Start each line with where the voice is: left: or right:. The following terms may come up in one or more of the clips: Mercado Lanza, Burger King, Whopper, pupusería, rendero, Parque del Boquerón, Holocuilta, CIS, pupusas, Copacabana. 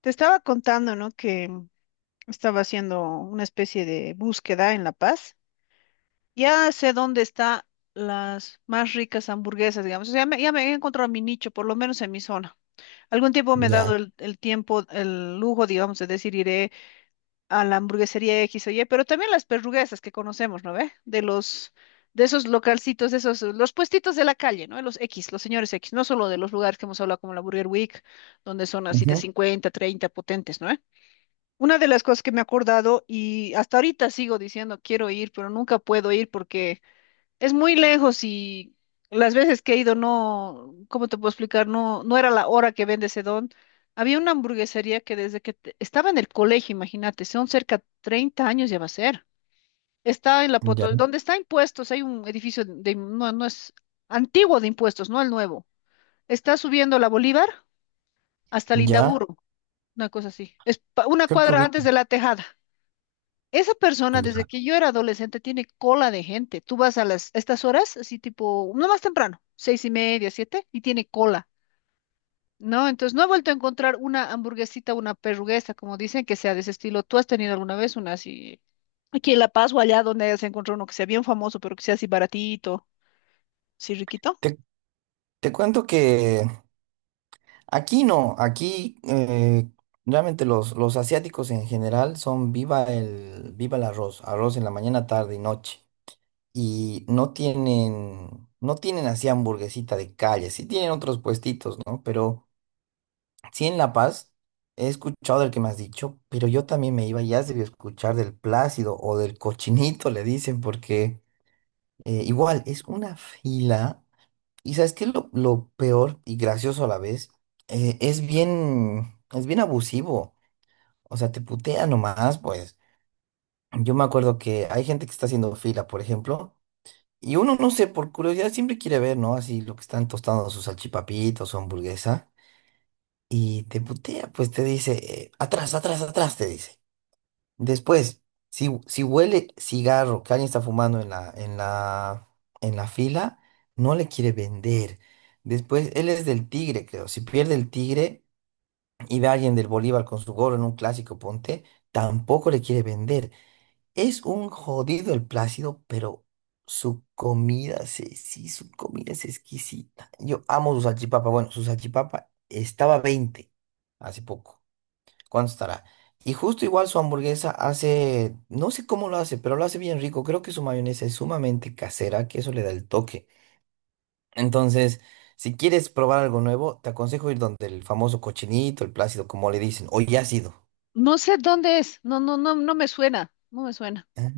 left: Te estaba contando, ¿no? Que estaba haciendo una especie de búsqueda en La Paz. Ya sé dónde están las más ricas hamburguesas, digamos. O sea, ya me he encontrado mi nicho, por lo menos en mi zona. Algún tiempo me he
right: Ya,
left: dado el tiempo, el lujo, digamos, de decir iré a la hamburguesería X o Y, pero también las perruguesas que conocemos, ¿no ve? De esos localcitos, de esos, los puestitos de la calle, ¿no? Los X, los señores X, no solo de los lugares que hemos hablado como la Burger Week, donde son así de
right: ujú,
left: 50, 30 potentes, ¿no? Una de las cosas que me he acordado y hasta ahorita sigo diciendo quiero ir, pero nunca puedo ir porque es muy lejos y las veces que he ido no, ¿cómo te puedo explicar? No era la hora que vende ese don. Había una hamburguesería que desde estaba en el colegio, imagínate, son cerca 30 años ya va a ser. Está en la
right: ya,
left: Potosí, donde está impuestos, hay un edificio de, no es antiguo de impuestos, no el nuevo. Está subiendo la Bolívar hasta
right: ya,
left: Lindaburo, una cosa así. Es una
right: creo que
left: cuadra
right: ubico,
left: antes de la Tejada. Esa persona, desde
right: ya.
left: que yo era adolescente, tiene cola de gente. Tú vas a a estas horas, así tipo, no más temprano, seis y media, siete, y tiene cola, ¿no? Entonces, no he vuelto a encontrar una hamburguesita, una perruguesa, como dicen, que sea de ese estilo. ¿Tú has tenido alguna vez una así, aquí en La Paz o allá donde se encontrado uno que sea bien famoso, pero que sea así baratito, así riquito?
right: Te, te cuento que aquí no, aquí realmente los asiáticos en general son viva el arroz, arroz en la mañana, tarde y noche. Y no tienen, no tienen así hamburguesita de calle, sí tienen otros puestitos, ¿no? Pero sí en La Paz he escuchado del que me has dicho, pero yo también me iba, ya has debido escuchar del Plácido o del Cochinito, le dicen, porque... igual, es una fila. Y sabes qué es lo peor y gracioso a la vez. Es bien, es bien abusivo. O sea, te putea nomás, pues. Yo me acuerdo que hay gente que está haciendo fila, por ejemplo, y uno, no sé, por curiosidad siempre quiere ver, ¿no? Así lo que están tostando sus salchipapitos, su hamburguesa. Y te putea, pues te dice, atrás, atrás, atrás, te dice. Después, si, si huele cigarro que alguien está fumando en en la fila, no le quiere vender. Después, él es del Tigre, creo. Si pierde el Tigre y ve a alguien del Bolívar con su gorro en un clásico ponte, tampoco le quiere vender. Es un jodido el Plácido, pero su comida, se- sí, su comida es exquisita. Yo amo su salchipapa. Bueno, su salchipapa estaba 20 hace poco. ¿Cuánto estará? Y justo igual su hamburguesa hace, no sé cómo lo hace, pero lo hace bien rico. Creo que su mayonesa es sumamente casera, que eso le da el toque. Entonces, si quieres probar algo nuevo, te aconsejo ir donde el famoso Cochinito, el Plácido, como le dicen, o ya ácido.
left: No sé dónde es. No me suena. No me suena.
right: Ah.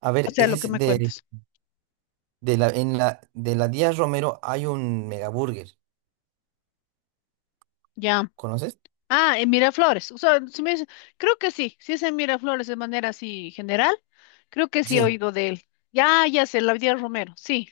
right: A
left: O
right: ver,
left: sea, lo que
right: es
left: me cuentas.
right: en la Díaz Romero hay un Megaburger.
left: Ya.
right: ¿Conoces?
left: Ah, en Miraflores. O sea, si me dice- creo que sí. Si es en Miraflores de manera así general, creo que sí he
right: Sí.
left: oído de él. Ya, ya sé, la vida Romero. Sí.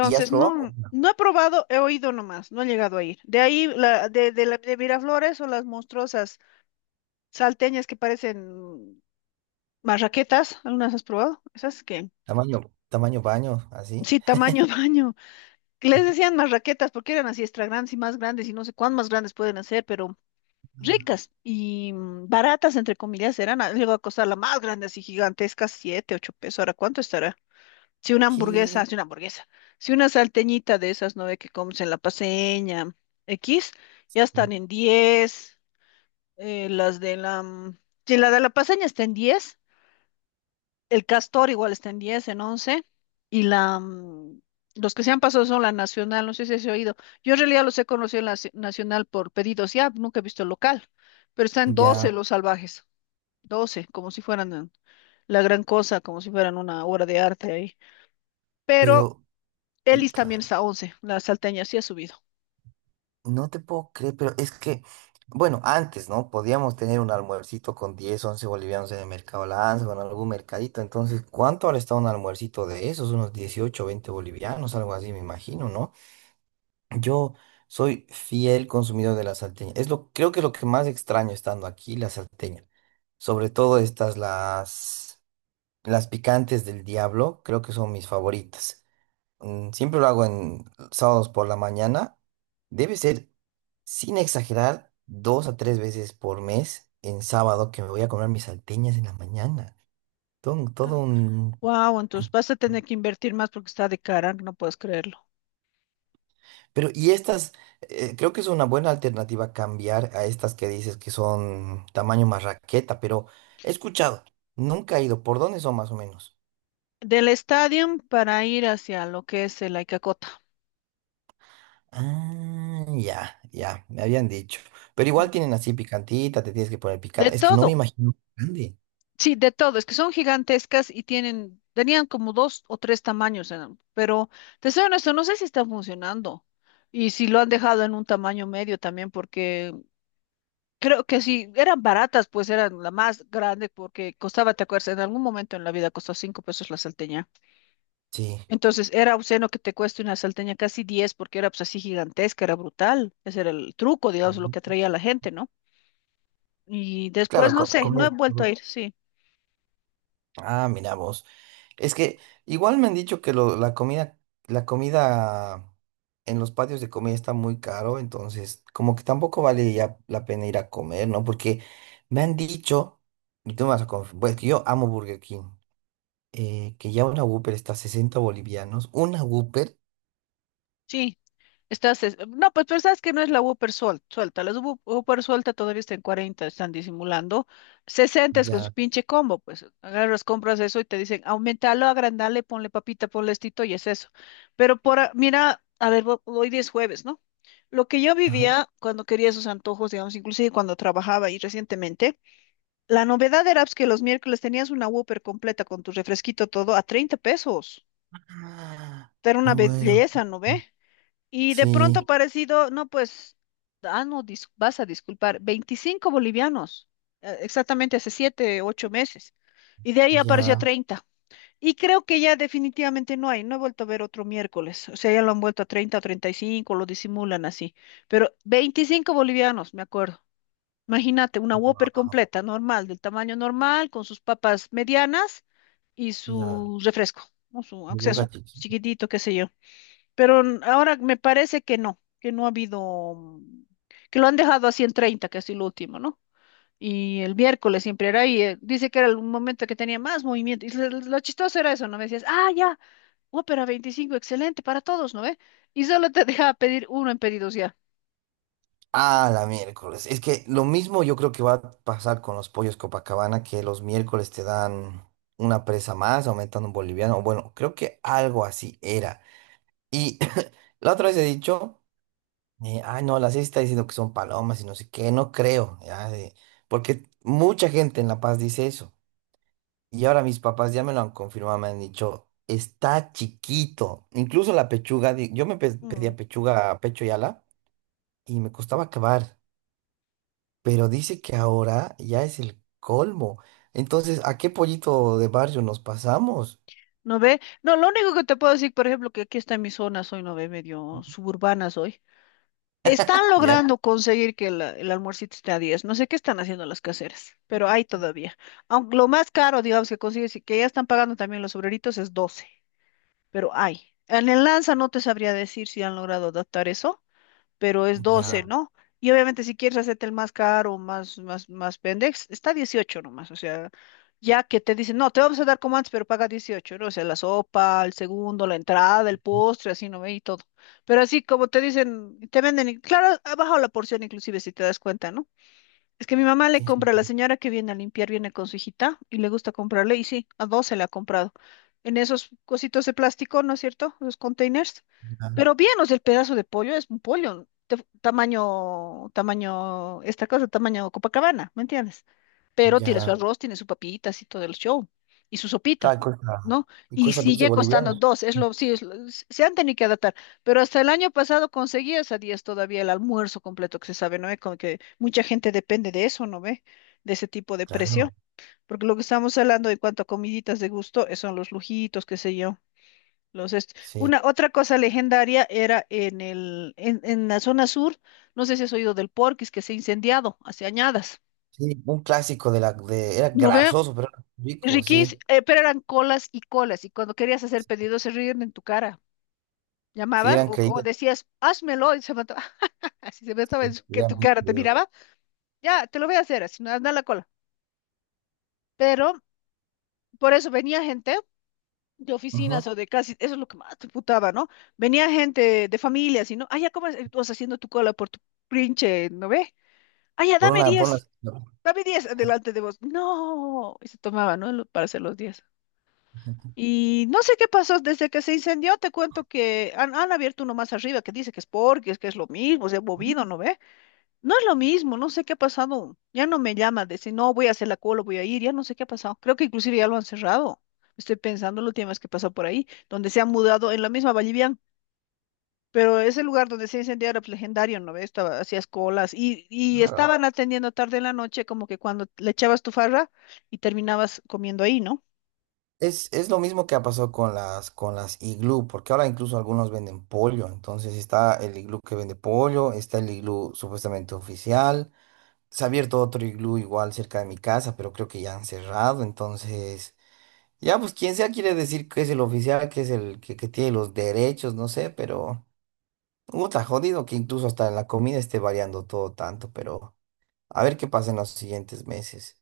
right: ¿Y has probado? No.
left: No he probado, he oído nomás, no he llegado a ir. De ahí, la, de, la- de Miraflores o las monstruosas salteñas que parecen marraquetas, ¿algunas has probado? Esas que,
right: Tamaño, tamaño baño, así.
left: sí, tamaño baño. Les decían más raquetas porque eran así extra grandes y más grandes y no sé cuán más grandes pueden hacer, pero
right: Ah.
left: ricas y baratas, entre comillas, eran. Llegó a costar la más grande, así gigantesca, siete, ocho pesos. Ahora, ¿cuánto estará? Si una
right: ¿Qué?
left: hamburguesa, si una hamburguesa, si una salteñita de esas, ¿no ve? Que comes en la Paseña, X, ya están en 10 las de la, mm, si la de la Paseña está en 10. El Castor igual está en 10, en once. Y la, mm, los que se han pasado son la Nacional, no sé si has oído. Yo en realidad los he conocido en Nacional por pedidos ya, nunca he visto el local. Pero están doce
right: Ya,
left: los salvajes, 12 como si fueran la gran cosa, como si fueran una obra de arte ahí. Pero
right: pero...
left: Elis también
right: puta.
left: está 11, la salteña sí ha subido.
right: No te puedo creer, pero es que, bueno, antes, ¿no? Podíamos tener un almuercito con 10 11 bolivianos en el Mercado Lanza o en algún mercadito. Entonces, ¿cuánto ahora está un almuercito de esos? Unos 18 20 bolivianos, algo así, me imagino, ¿no? Yo soy fiel consumidor de la salteña. Es lo, creo que es lo que más extraño estando aquí, la salteña. Sobre todo estas, las picantes del diablo, creo que son mis favoritas. Siempre lo hago en sábados por la mañana. Debe ser, sin exagerar, dos a tres veces por mes en sábado que me voy a comer mis salteñas en la mañana. Todo un...
left: Wow, entonces vas a tener que invertir más porque está de cara, no puedes creerlo.
right: Pero, y estas, creo que es una buena alternativa cambiar a estas que dices que son tamaño más raqueta, pero he escuchado, nunca he ido. ¿Por dónde son más o menos?
left: Del estadio para ir hacia lo que es el Aicacota.
right: Ah, ya, ya, me habían dicho. Pero
left: Mm.
right: igual tienen así picantita, te tienes que poner
left: De
right: picante. Es que no me
left: todo.
right: imagino grande.
left: Sí, de todo, es que son gigantescas y tenían como dos o tres tamaños, eran, pero te soy honesto, no sé si están funcionando y si lo han dejado en un tamaño medio también, porque creo que si eran baratas, pues eran la más grande, porque costaba, te acuerdas, en algún momento en la vida costó cinco pesos la salteña.
right: Sí.
left: Entonces era obsceno que te cueste una salteña casi diez, porque era pues así gigantesca, era brutal. Ese era el truco, digamos, lo que
right: Ujú.
left: atraía a la gente, ¿no? Y después,
right: Claro,
left: no
right: co-
left: sé, no
right: comida.
left: he vuelto a
right: Ujú.
left: ir, sí.
right: Ah, mira vos. Es que igual me han dicho que lo- la comida en los patios de comida está muy caro, entonces como que tampoco vale ya la pena ir a comer, ¿no? Porque me han dicho, y tú me vas a confirmar, pues que yo amo Burger King, que ya una Whopper está a 60 bolivianos, una Whopper,
left: Sí, Estás, no, pues, pero sabes que no es la suelta. Las Whopper suelta todavía está en 40, están disimulando. 60 es con su
right: ya.
left: pinche combo, pues agarras, compras eso y te dicen, aumentalo, agrandale, ponle papita, ponle estito y es eso. Pero mira, a ver, hoy día es jueves, ¿no? Lo que yo
right: Ajá.
left: vivía cuando quería esos antojos, digamos, inclusive cuando trabajaba y recientemente, la novedad era pues, que los miércoles tenías una Whopper completa con tu refresquito todo a 30 pesos.
right: Ah,
left: Era una
right: me muero.
left: belleza, ¿no ve? Y de pronto
right: Sí,
left: parecido, no, pues, ah, no, dis- vas a disculpar, 25 bolivianos, exactamente hace 7, 8 meses. Y de ahí apareció a Wow.
right: ya,
left: 30. Y creo que ya definitivamente no hay, no he vuelto a ver otro miércoles. O sea, ya lo han vuelto a 30 o 35, lo disimulan así. Pero 25 bolivianos, me acuerdo. Imagínate, una
right: wow,
left: Whopper completa, normal, del tamaño normal, con sus papas medianas y
right: ya.
left: su refresco, ¿no? Su,
right: Mi
left: aunque sea
right: boca.
left: su chiquitito, qué sé yo. Pero ahora me parece que no ha habido, que lo han dejado a ciento treinta que es lo último, ¿no? Y el miércoles siempre era ahí, dice que era el momento que tenía más movimiento. Y lo chistoso era eso, ¿no? Me decías, ah, ya, Ópera 25 excelente para todos, ¿no ve? Y solo te dejaba pedir uno en pedidos ya.
right: Ah, la miércoles. Es que lo mismo yo creo que va a pasar con los pollos Copacabana, que los miércoles te dan una presa más, aumentando un boliviano. Bueno, creo que algo así era. Y la otra vez he dicho, ay no, la CIS está diciendo que son palomas y no sé qué, no creo, ya, de- porque mucha gente en La Paz dice eso. Y ahora mis papás ya me lo han confirmado, me han dicho, está chiquito. Incluso la pechuga, di- yo me pe-
left: Mm.
right: pedía pechuga, pecho y ala, y me costaba acabar. Pero dice que ahora ya es el colmo. Entonces, ¿a qué pollito de barrio nos pasamos?
left: ¿No ve? No, lo único que te puedo decir, por ejemplo, que aquí está en mi zona, soy, ¿no ve? Medio suburbana soy. Están
right: Ya,
left: logrando conseguir que el almuercito esté a 10. No sé qué están haciendo las caseras, pero hay todavía. Aunque lo más caro, digamos, que consigues y que ya están pagando también los obreritos es doce, pero hay. En el Lanza no te sabría decir si han logrado adaptar eso, pero es
right: ya,
left: doce, ya, ¿no? Y obviamente si quieres hacerte el más caro, más pendex, está 18 nomás, o sea, ya que te dicen, no, te vamos a dar como antes, pero paga 18, ¿no? O sea, la sopa, el segundo, la entrada, el postre, así, ¿no ve? Y todo. Pero así como te dicen, te venden, claro, ha bajado la porción inclusive si te das cuenta, ¿no? Es que mi mamá le
right: es-
left: compra, la señora que viene a limpiar viene con su hijita y le gusta comprarle, y sí, a dos se le ha comprado. En esos cositos de plástico, ¿no es cierto? Los containers.
right: ya,
left: Pero bien, o sea, el pedazo de pollo es un pollo, tamaño, esta cosa, tamaño Copacabana, ¿me entiendes? Pero tiene su
right: ya.
left: arroz, tiene su papitas y todo el show, y su sopita,
right: Claro,
left: ¿no?
right: y
left: Y
right: cuesta 12
left: sigue costando
right: bolivianos.
left: dos, es lo, sí, es lo- s- se han tenido que adaptar, pero hasta el año pasado conseguías a 10 todavía el almuerzo completo que se sabe, ¿no ve? Como que mucha gente depende de eso, ¿no ve? De ese tipo de precio,
right: Claro,
left: porque lo que estamos hablando en cuanto a comiditas de gusto son los lujitos, qué sé yo.
right: sí.
left: Una otra cosa legendaria era en la zona sur, no sé si has oído del Porquis que se ha incendiado hace añadas.
right: Sí, un clásico de la, de, era
left: ¿No ve?
right: grasoso, pero era rico,
left: Riquís,
right: sí.
left: pero eran colas y colas, y cuando querías hacer pedidos se ríen en tu cara.
right: Sí,
left: Llamabas
right: eran
left: o
right: creídos,
left: decías, házmelo, y se mató, así se mataba
right: sí,
left: que
right: eran
left: tu
right: bien
left: cara te
right: creídos.
left: miraba, ya, te lo voy a hacer, así no, anda a la cola. Pero por eso venía gente de
right: Ujú.
left: oficinas o de casi, eso es lo que más te putaba, ¿no? Venía gente de familias y no, ah, ya, ¿cómo estás haciendo tu cola por tu pinche, no ve? Ah, ya,
right: Por una, por una.
left: dame 10 adelante de vos. No, y se tomaba, ¿no? Lo- Para hacer los 10. Y no sé qué pasó desde que se incendió, te cuento que han abierto uno más arriba que dice que es porque es que es lo mismo, se ha movido, ¿no ve? No es lo mismo, no sé qué ha pasado. Ya no me llama de decir, no, voy a hacer la cola, voy a ir, ya no sé qué ha pasado. Creo que inclusive ya lo han cerrado. Estoy pensando la última vez que pasó por ahí, donde se han mudado en la misma Vallivian, pero ese lugar donde se incendió era pues, legendario, ¿no ve? Estaba, hacías colas y
right: Claro.
left: estaban atendiendo tarde en la noche, como que cuando le echabas tu farra y terminabas comiendo ahí, ¿no?
right: Es lo mismo que ha pasado con las iglú, porque ahora incluso algunos venden pollo. Entonces está el iglú que vende pollo, está el iglú supuestamente oficial. Se ha abierto otro iglú igual cerca de mi casa, pero creo que ya han cerrado. Entonces, ya pues quien sea quiere decir que es el oficial, que es el que tiene los derechos, no sé, pero está jodido que incluso hasta en la comida esté variando todo tanto, pero a ver qué pasa en los siguientes meses.